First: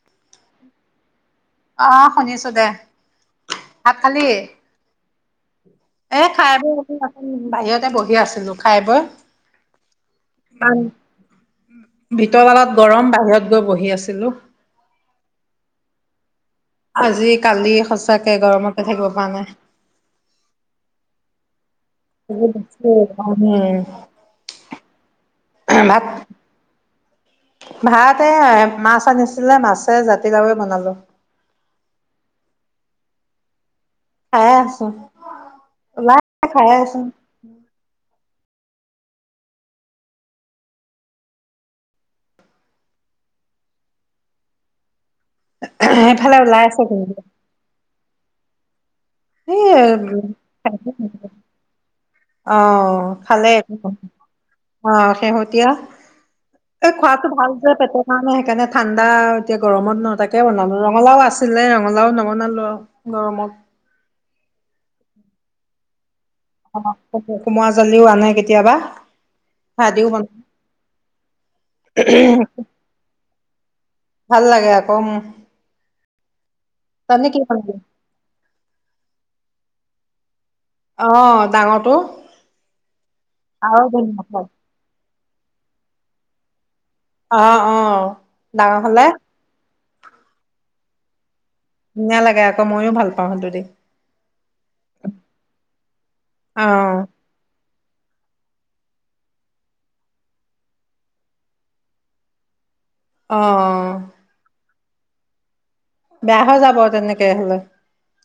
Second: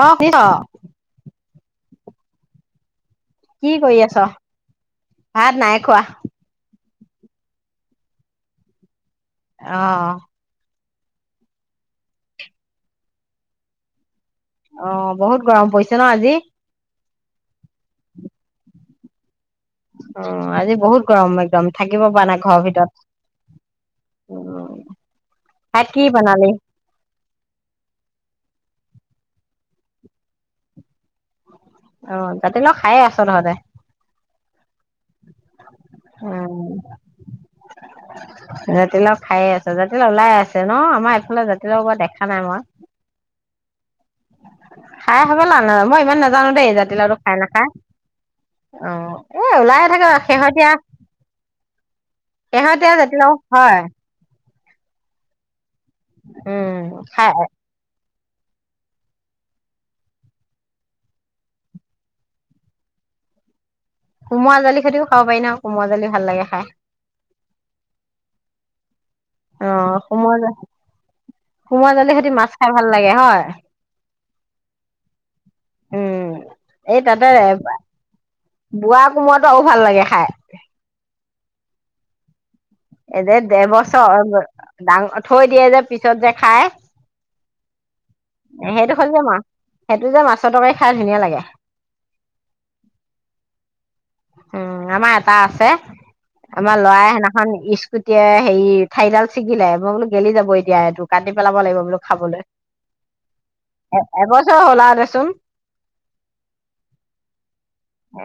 অঁ শুনিছ? অঁ' শুনিছো দে। কি ভাত কৰি আছ? খালি? ভাত নাই খোৱা। এ খাই বৈ বাহিৰতে বহি আছিলো খাই বৈ। অঁ' ভিতৰদালত গৰম বাহিৰত গৈ বহি আছিলো। অঁ' বহুত গৰম পৰিছে ন আজি। আজি কালি সচাকে গৰমতে থাকিব পৰা নাই। অঁ' আজি বহুত গৰম একদম। থাকিব পৰা নাই ঘৰ উম, ভিতৰত। অঁ' ভাত কি বনালি? ভাতে এ মাছ আনিছিলে মাছে জাতিলাউৰে বনালো। অঁ' জাতি লাও খায়ে আছ তহতে। খাই আছো। ওলাই খাই উম' আছো। জাতিলাও খায়ে আছে জাতিলা ওলাই আছে ন আমাৰ এইফালে জাতিলাও মই দেখা নাই মই। খাই হবলা ন মই ইমান নাজা- সেইফালে ওলাই আছে কোনোবা। নাখায় অঁ, এ এই ওলায়ে থাকে শেহতীয়া। শেহতিয়া জতি লাও হয়। অঁ' শেহতীয়া উম এই খাই খোৱাটো ভাল। এ পেটৰ কাৰণে সেইকাৰণে ঠাণ্ডা আৰু এতিয়া গৰমত নহ তাকে বনালো ৰঙালাও আছিলে ৰঙালাও নবনালো আও। গৰমত। কোমৰা জালি খেতিও খাব পাৰি ন কোমোৱা জালি ভাল লাগে খায়। কোমৰা জালিও আনে কেতিয়াবা। অঁ' ভাদিও বন কোমোৱা কোমোৱা জালি সেতি মাছ খাই ভাল লাগে হয়। ভাল লাগে আক মো। উম' এই তাতে বনালি বোৱা কোমোৱাটো আৰু ভাল লাগে খাই। অঁ' ডাঙৰটো। এই যে আৰু দেৰবছ ধুনীয়া হয় ডাঙৰ থৈ দিয়ে যে পিছত যে খাই। অ অ ডাঙৰ সেইটো হলে হ যে মাছ সেইটো যে মাছৰ তৰকাৰী খাই ধুনীয়া লাগে। ধুনীয়া লাগে আক, ময়ো ভাল পাওঁ সেটো দি। উম' আমা এটা আছে অ আমাৰ লৰাই সেনা- এখন স্কুটিয়ে হেৰি ঠাইডাল ছিগিলে মই বোলো গেলি যাব এতিয়া এইটো কাটি পেলাব লাগিব বোলো খাবলৈ। অ এ এবছৰ হ'ল আৰু দেচোন। বেয়া হৈ যাব তেনেকে হলে।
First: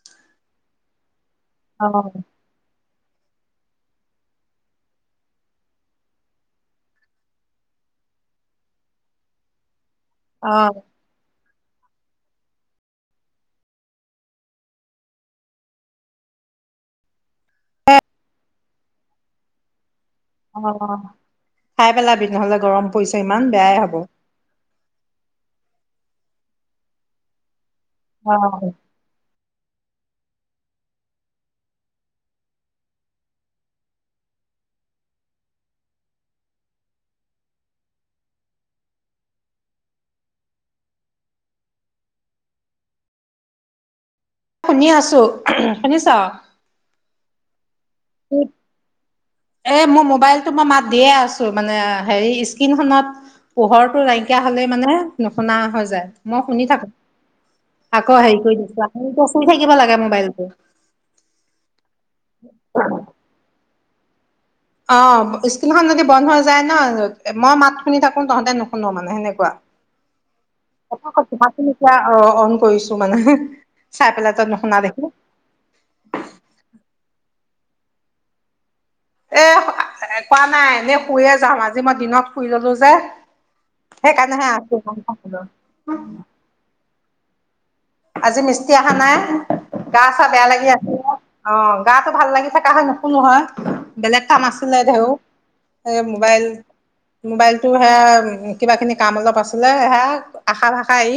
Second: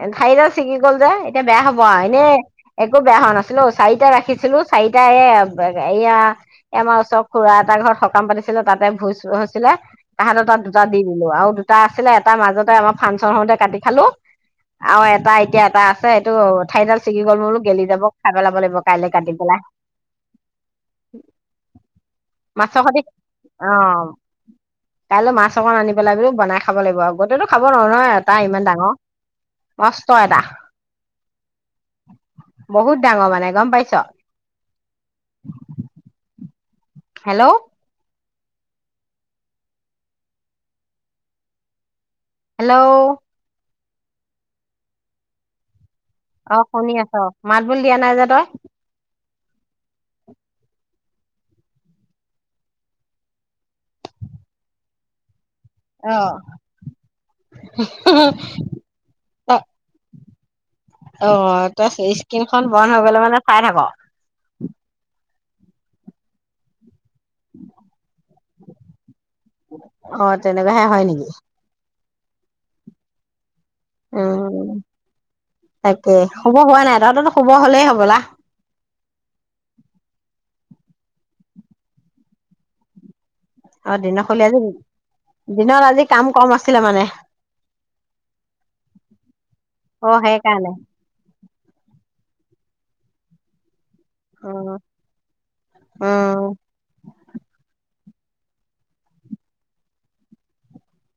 এ থাৰি ডাল ছিগি গ'ল যে এতিয়া বেয়া হব অ আও এনেই- একো বেয়া হোৱা নাছিল ও চাৰিটা ৰাখিছিলো চাৰিটা এ বে এয়া- এই আমাৰ ওচৰ খুৰা এটা ঘৰত সকাম পাতিছিলে তাতে ভুই হৈছিলে তাহাঁতৰ অ তাত দুটাত- দি দিলো আৰু দুটা আছিলে এটাৰ মাজতে আমাৰ ফাংচন হওঁতে কাটি খালো আৰু এটা এত- এতিয়া এটা আছে সেইটো ঠাইডাল ছিগি গ'ল ময় বোলো গেলি যাব খাই পেলাব লাগিব কাইলে কাটি পেলাই। অঁ' অঁ' খাই পেলাবি নহ'লে মাছৰ গৰম সতি পৰিছে ইমান বেয়াই হ'ব। কাইলও মাছ অকণ আনি পেলাই বোলো বনাই খাব লাগিব। গতেটো- খাব নোৱাৰোঁ এটা অ ইমান ডাঙৰ মচ ছয়টা, বহুত ডাঙৰ মানে, গম পাইছ'। হেল্ল'। হেল্ল'। শুনি আছোঁ, শুনিছ'? অ', শুনি আছ' মাত বোল দিয়া নাই যে তই। এ মোৰ মোবাইলটো মই মাত দিয়ে আছোঁ মানে হেৰি স্কিণখনত পোহৰটো নাইকিয়া হ'লে মানে নুশুনা হৈ যায়, মই শুনি থাকোঁ। আকৌ হেৰি কৰি দিছোঁ আপু চুই থাকিব লাগে মোবাইলটো। অ', তই এই স্কিনখন বন্ধ হৈ গ'লে মানে চাই থাক'। অ', স্কিলখন যদি বন্ধ হৈ যায় ন' মই মাত শুনি থাকোঁ, তহঁতে নুশুনো মানে সেনেকুৱা অ তেনেকুৱাহে হয় [unintelligible] নেকি কম এতিয়া অহ, অন কৰিছোঁ মানে। চাই পেলাই তই উম নশুনা দেখো। তাকে শুব হোৱা নাই, তহঁতৰটো শুব হ'লেই হ'বলা। এহ, একোৱা নাই এনেই শুইয়ে যাম আজি মই দিনত শুই ল'লো যে। অ সেইকাৰণে দিনৰখলি হে আজি দিনত আজি [unintelligible] কাম কম আছিলে মানে। আজি মিস্তি অহা নাই, গা অ চা বেয়া লাগি সেইকাৰণে আছিলে। অ', গাটো ভাল লাগি থাকা হয় নুশুলো হয়। বেলেগ কাম উম আছিলে দেৰু এই উম মোবাইল মোবাইলটো সেয়া কিবাখিনি কাম অলপ আছিলে সেয়া আশা ভাষা ই।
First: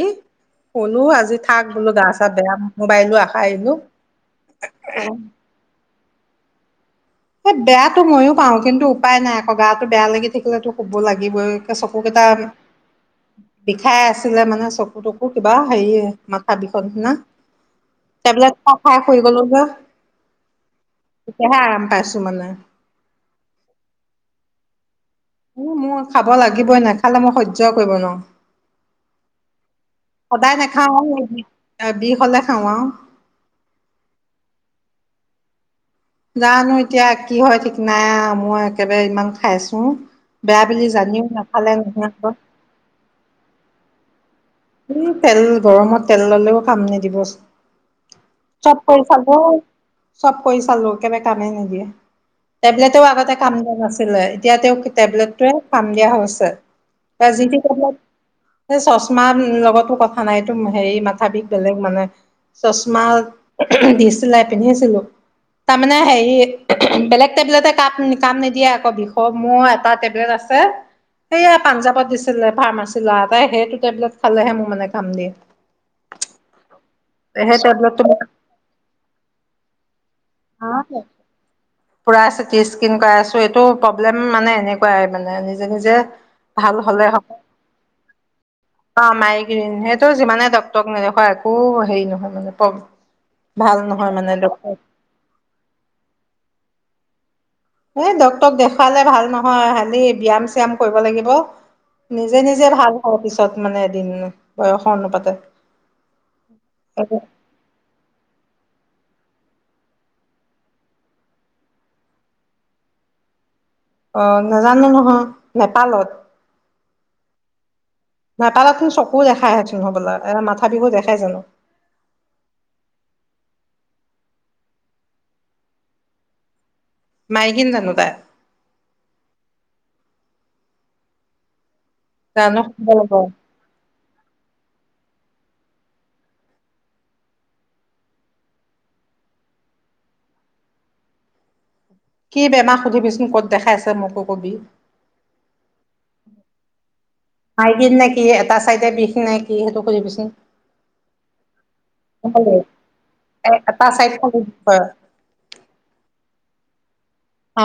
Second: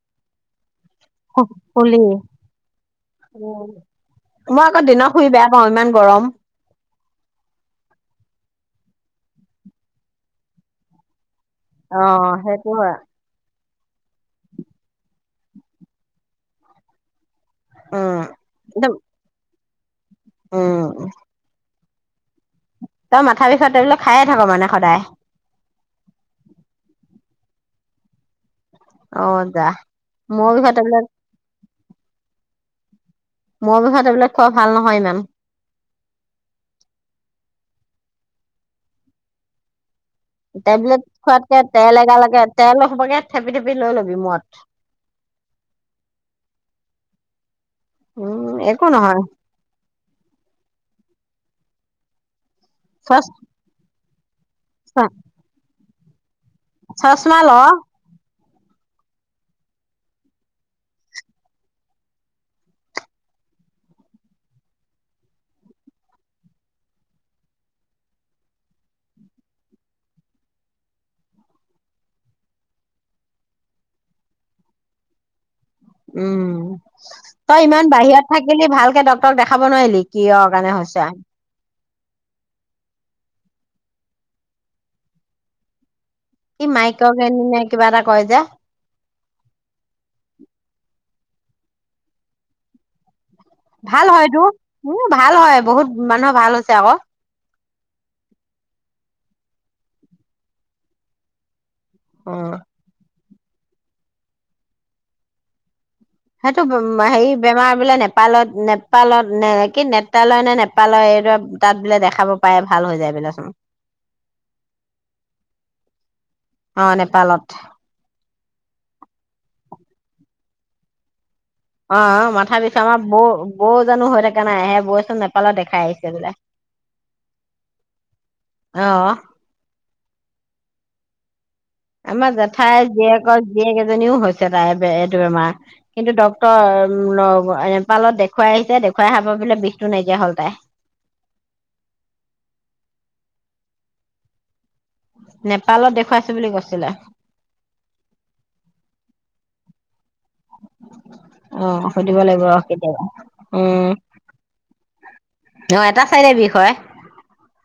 ক'লো আজি থাক বোলো শুলি গা চা বেয়া মোবাইলো আশা আহিলো। অ', ইমান গৰম। এই বেয়াটো ময়ো পাওঁ কিন্তু উপায় নাই আকৌ গাটো বেয়া লাগি থাকিলেটো ক'ব লাগিবই। এ অ চকুকেইটা সেইটো হয় বিষাই আছিলে মানে চকু তকু কিবা হেৰি মাথা বিষণ দিনা। উম টেবলেট খাই, একদম খাই শুই গ'লো যে উম তেতিয়াহে আৰাম পাইছোঁ মানে। তই মাথা বিষৰ টেবলেট খায়ে থাক' মানে সদায়। উম, মোৰ খাব লাগিবই নাখালে মই সহ্যই কৰিব নোৱাৰোঁ। অ যা মূৰৰ সদায় বিষৰ টেবলেট নেখাওঁ আৰু বিষ হ'লে খাওঁ আৰু। মূৰৰ বিষৰ টেবলেট খোৱা ভাল নহয় ইমান। জানো এতিয়া কি হয় ঠিক নাই, মই একেবাৰে ইমান খাইছোঁ। টেবলেট খোৱাতকে তেল এগলা আকৌ, লগে তেল হ'বগে থেপি থেপি লৈ ল'বি মূৰত। উম, তেল গৰমত তেল ল'লেও কাম নিদিবচোন। উম চব একো কৰি নহয় চালো, চব কৰি চালো কেবে কামে নিদিয়ে। টেবলেটেও চচ আগতে কাম দিয়া নাছিলে, এতিয়া তেওঁ টেবলেটটোৱে কাম দিয়া হৈছে। এ চচমা যি ল তি টেবলেট, এ চশমা লগতো কথা নাই, এইটো হেৰি মাথা বিষ বেলেগ মানে। চশমা দিছিলাই, পিন্ধিছিলোঁ, তাৰমানে হেৰি বেলেগ টেবলেটে কাপ নি কাম নিদিয়ে আকৌ বিষৰ, মোৰ এটা টেবলেট আছে। সেয়া পাঞ্জাৱত দিছিলে ফাৰ্মাচী ল'ৰা এটাই, সেইটো টেবলেট খালেহে মোৰ মানে কাম দিয়ে। উম, সেই তই ইমান টেবলেটটো বাহিৰত থাকিলি ভালকে ডক্টৰক দেখাব নোৱাৰিলি। কিহৰ কাৰণে হৈছে? পুৰা চিটি স্কিন কৰাই আছোঁ এইটো প্ৰব্লেম মানে এনেকুৱাই মানে নিজে নিজে কি ভাল হ'লে হ'ব মাইক'গেন নে কিবা এটা কয় যে। অ মাইগ্ৰিন সেইটো যিমানে টকটক নেদেখুৱা একো হেৰি নহয় মানে ভাল নহয় মানে হয়তো ডক্টৰ উম ভাল হয় বহুত মানুহৰ ভাল হৈছে আকৌ। এই ডক্টৰক দেখুৱালে ভাল নহয় খালি ব্যায়াম চায়াম কৰিব লাগিব। নিজে উম নিজে ভাল হয় পিছত মানে এদিন বয়সৰ অনুপাতে। সেইটো বুম মাহ হেৰি বেমাৰ বোলে নেপালত নেপালত নে কি নেপ্ৰালয় নে নেপালৰ এই দাত বোলে দেখাব পায় ভাল হৈ যায় বোলে চোন। অ নাজানো নহয় নেপালত? অ নেপালত। নেপালত তোন চকু দেখাই হেঁন হবলা এটা মাথা বিষ দেখাই জানো? অ মাথা পিছ আমাৰ বৌ বৌ জানো হৈ থাককা নাই' সে বৌচোন নেপালও দেখাই আহিছে বোলে। [inaudible] মাইগিন জনুদা অ' আমাৰ জানো জেঠাই সুধিব লাগিব জীয়েকৰ জীয়েক এজনীও হৈছে তাই এইটো আমাৰ কিন্তু ডক্টৰ নেপালত দেখুৱাই আহিছে, দেখুৱাই আহাপা বোলে বিষটো নাইকিয়া হ'ল তাই। কি বেমাৰ সুধিবিচোন ক'ত দেখাই আছে মোকো কবি। নেপালত দেখুৱাইছে বুলি কৈছিলে। মাইকিন নে কি এটা চাইডে বিষ নে কি সেইটো কইবিচোন। অ সুধিব ভ লাগিব ৰ কেতিয়াবা উম এটা চাইট [unintelligible] হয়। অ এটা চাইডে বিষ হয়। অ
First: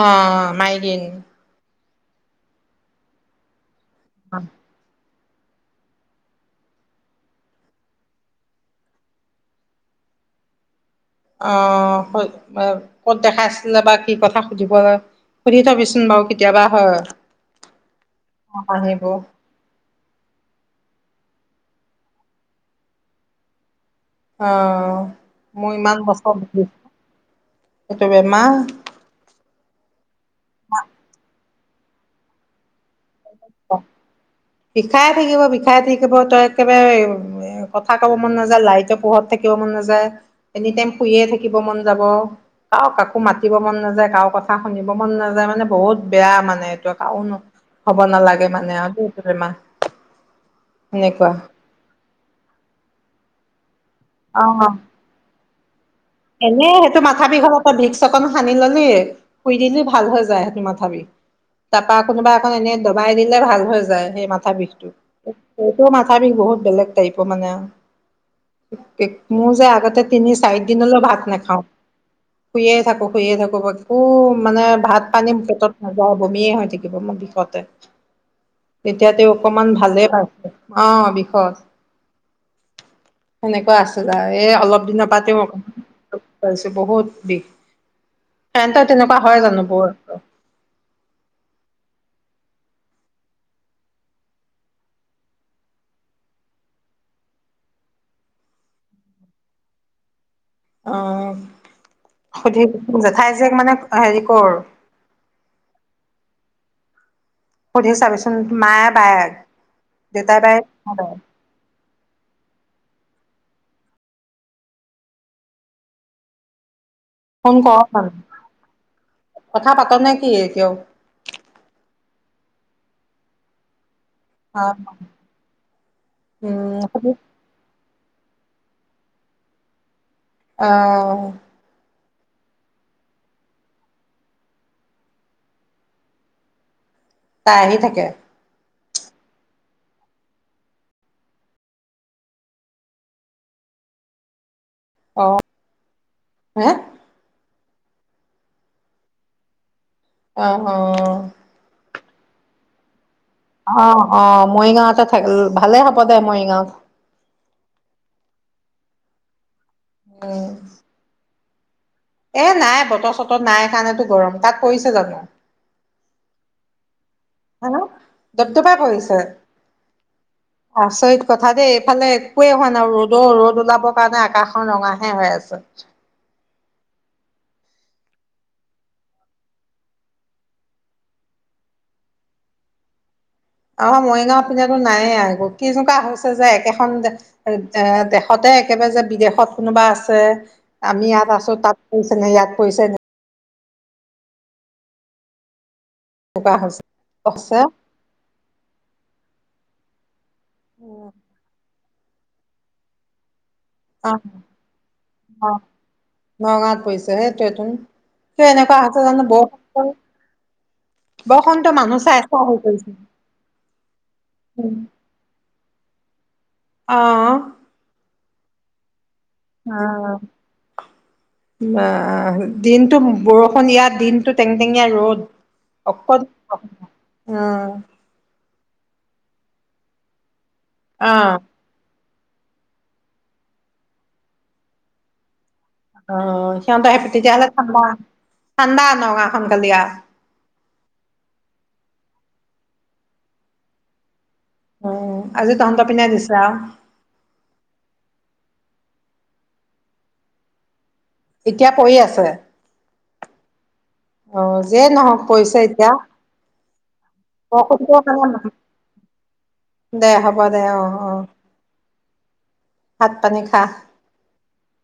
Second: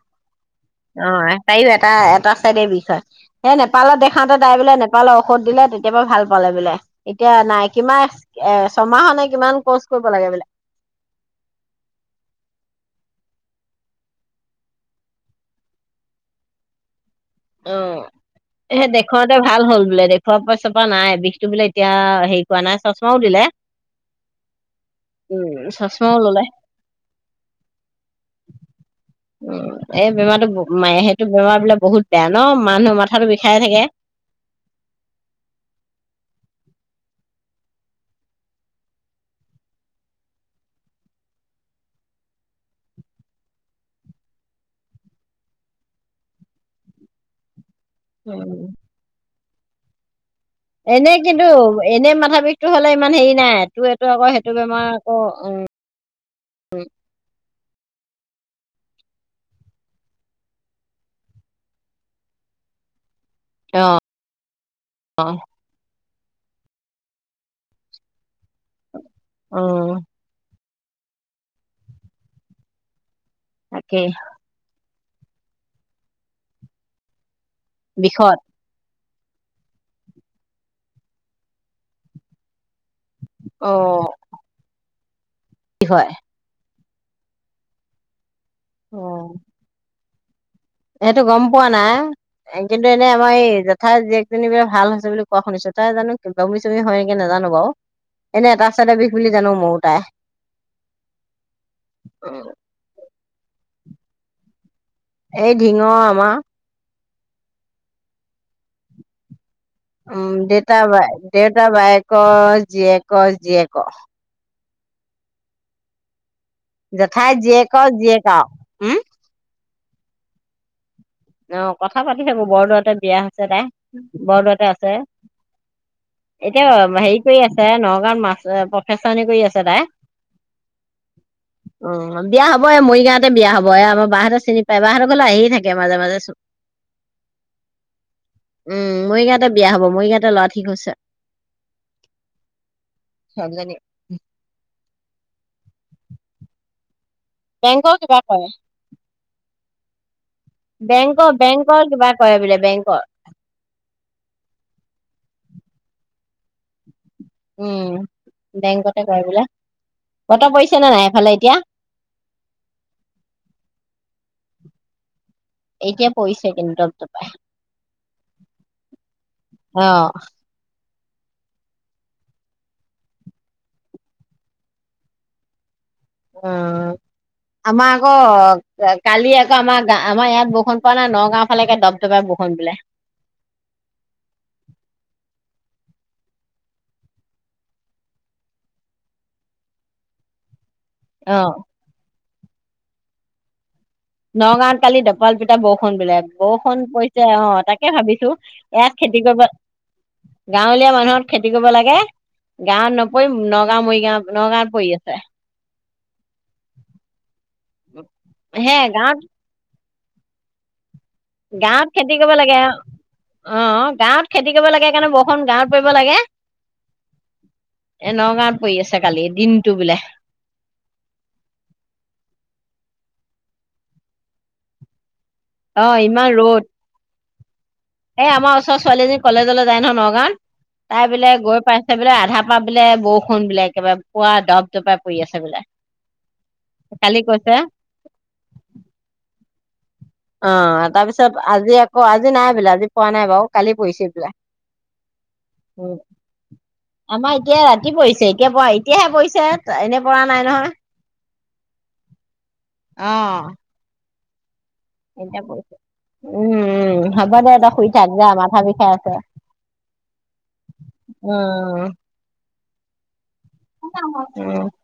মাই অ তাইও এটা এটা চাইডৰ বিষ হয় এই নেপালত দেখাওঁতে অ তাই বোলে পালে ঔষধ দিলে তেতিয়াপা ভাল পালে বোলে এতিয়া নাইকি মাই এ ছমাহ নে কিমান কচ কৰিব লাগে বোলে। আহ ক'ত দেখা আছিলে বা কি কথা সুধিব [unintelligible] থাবিচোন বাৰু কেতিয়াবা হয়। অ এ আহিব অ দেখতে ভাল হ'ল বোলে দেখুুৱা পাচপা নাই বিষটো বোলে এতিয়া হেৰি কৰাৱা নাই চশমাও দিলে। অ উম মই ইমান চশমাও ললে বছৰছ এইটো বেমা উ এই বেমাৰটো মায়ে সেইটো বেমাৰ বিলাক বহুত বেয়া ন মানুহৰ মাথা বিষায়ে থাকে। বিষাই থাকিব বিষাই থাকিব তই একেবাৰে এ কথা কব মন নাযায়, লাইটো পোহৰত থাকিব মন নাযায়, এনি টাইম শুইয়ে থাকিব মন যাব, ক কাকো মাতিব মন নাযায়, কাৰো কথা শুনিব মন নাযায় মানে বহুত বেয়া মানে এইটো কাৰন হ'ব নালাগে উম মানে আৰু দেই এইটো বেমাহ। এনেই কিন্তু এনেই মাথা বিষটো হলে ইমান হেৰি নাই তোৰ এইটো আকৌ সেইটো বেমাৰ আকৌ উ এনেই সেইটো মাথা বিষৰ ওপত ভিক্স অকণ সানি ললে শুই দিলি ভাল হৈ যায় সেইটো মাথা বিষ। তাৰপা কোনোবা এখন এনে দবাই দিলে ভাল হৈ অ যায় সেই মাথা বিষটো। সটো মাথা বিষ বহুত বেলেগ টাইপৰ মানে মোৰ অ যে আগতে তিনি চাৰি দিনলৈ ভাত নাখাওঁ শুেয়ে থাকো শুেয়ে থাকো খু তাকেই মানে ভাত-পানী পেটত নাযাই বমিয়ে হৈ থাকিব মোৰ বিষতে। বিষত? তেতিয়া তেওঁ অকমান ভালে পাইছে অ', বিষত। অ সেনেকুৱা আছিল আৰু এ অলপ দিনৰ পৰাতেওক কি হয় পাইছো বহুত বিষ, কাৰেণ্টত অ তেনেকুৱা হয় জানো বৰ। সেইটো গম পোৱা নাই। কিন্তু, এনে আমাৰ এই জেঠাই জীয়েকজনী বোলে ভাল হৈছে বুলি কোৱা শুনিছো, তাই জানো বমি-চমি হয় নেকী নাজানো বাৰু, এনে এটা চাইডে বিষ বুলি জানো মইও তাই। অ', সুধি জেঠাই জীয়েক মানে হেৰি কৰ? এই ধিঙৰ আমাৰ। সুধি চাবিচোন, মায়ে বায়েক। উম, দেউতাই বায়েক দেউতা বাই, দেউতা বায়েকৰ জীয়েকৰ জীয়েকৰ। জেঠাই ফোন জীয়েকৰ কৰক, জীয়েক আও উম কথা পাত নেকি এতিয়াও? অ', কথা পাতি থাকো, বৰদোৱাতে বিয়া হৈছে তাই। অ বৰদোৱাতে আছে, এতিয়া উম হেৰি কৰি আছে। নগাঁৱত মাছ, প্ৰফেচাৰণি কৰি আছে তাই। অ'। অ', বিয়া হ'ব, এই মৰিগাঁৱতে বিয়া হ'ব, এ আমাৰ বাহহঁতে চিনি পায়, বাহঁতৰ ঘৰলে আহি থাকে মাজে, মাজে। [unintelligible] তাই আহি থাকে। উম, মৰিগাঁৱতে বিয়া হ'ব, মৰিগাঁৱতে ল'ৰা ঠিক হৈছে। ছোৱালীজনী। অ'। হে বেংকৰ কিবা কৰে, অ অ বেংকৰ, বেংকৰ কিবা কৰে বোলে বেংকৰ। অ', অ', মৰিগাঁওতে থাক ভালে হ'ব দে মৰিগাঁওত। উম, বেংকতে কৰে বোলে, উম বতৰ পৰিছে নে নাই এফালে এতিয়া? এ নাই বতৰ-চতৰ নাই কাৰণেতো গৰম, তাত পৰিছে জানো? এতিয়া পৰিছে কিন্তু, দপ-দপাই হা দপদপাই পৰিছে অ'। আচৰিত কথা দেই, এইফালে একোৱেই হোৱা নাই, ৰ'দৰ, ৰ'দ ওলাবৰ কাৰণে আকাশখন ৰঙাহে হৈ আছে। উম। আমাৰ আকৌ কালি, আকৌ আমাৰ গা আমাৰ ইয়াত বৰষুণ পোৱা নাই নগাঁও ফালে একে দপ দপাই বৰষুণ দিলে। আমাৰ মৰিগাঁও পিনে নাইয়ে একো, কেনেকোৱা হৈছে যে একেখন এ দেশতে একেবাৰে যে, বিদেশত কোনোবা আছে। আমি অ ইয়াত আছো, তাত পৰিছে নাই ইয়াত পৰিছে নাই। নগাঁৱত কালি দপাল পিতা বৰষুণ বোলে, এনেকুৱা হৈছে বৰষুণ পৰিছে আছে অ', তাকে ভাবিছো। ইয়াত খেতি কৰিব, গাঁৱলীয়া মানুহ খেতি কৰিব লাগে, গাঁৱত নক [unintelligible] নগাঁও, অ', মৰিগাঁও, নগাঁৱত পৰি আছে। অ', নগাঁৱত পৰিছে, সেইটোৱেইটোকিয় হে এনেকুৱা হৈছে গাঁৱত জানো বৰষুণ বৰষুণতো গাঁৱত মানুহ খেতি চাই কৰিব চাই হৈ লাগে পৰিছে অ', গাঁৱত খেতি কৰিব লাগে কাৰণে, বৰষুণ গাঁৱত পৰিব লাগে। অ'। এ নগাঁত পৰি আছে কালি, দিনটো বোলে। অ', দিনটো বৰষুণ ইয়াত, দিনটো টেং-টেঙীয়া ৰ'দ। অ [unintelligible] অ'। এই আমাৰ ওচৰ ছোৱালীজনী কলেজলৈ যায় নহয় নগাঁৱত, তাই অ বোলে গৈ পাই চে, বোলে আধা পা বোলে বৰষুণ বোলে, একেবাৰে পুৰা দপ-দপাই পৰি আছে বোলে। অ', সিহঁতৰ কালি তেতিয়াহ'লে কৈছে ঠাণ্ডা, ঠাণ্ডা নগাওঁ খন কালি আৰু। অ', তাৰপিছত আজি আকৌ আজি নাই বোলে। আজি পোৱা নাই বাও, কালি পৰিছে বোলে। উম, আজি তহঁতৰ উম পিনে দিছা? আমাৰ এতিয়া ৰাতি পৰিছে। এতিয়া পৰা এতিয়াহে পৰিছে, এনেই পৰা নাই নহয়। এতিয়া পৰি আছে। অহ যে নহওক পইছে এতিয়া। উম উম, হ'ব দে তই শুই বৰষুণটোৰ থাক যা। কাৰণে মাথা বিষাই আছে। দে হ'ব দে, অ অ, উম ভাত পানী খা। [unintelligible]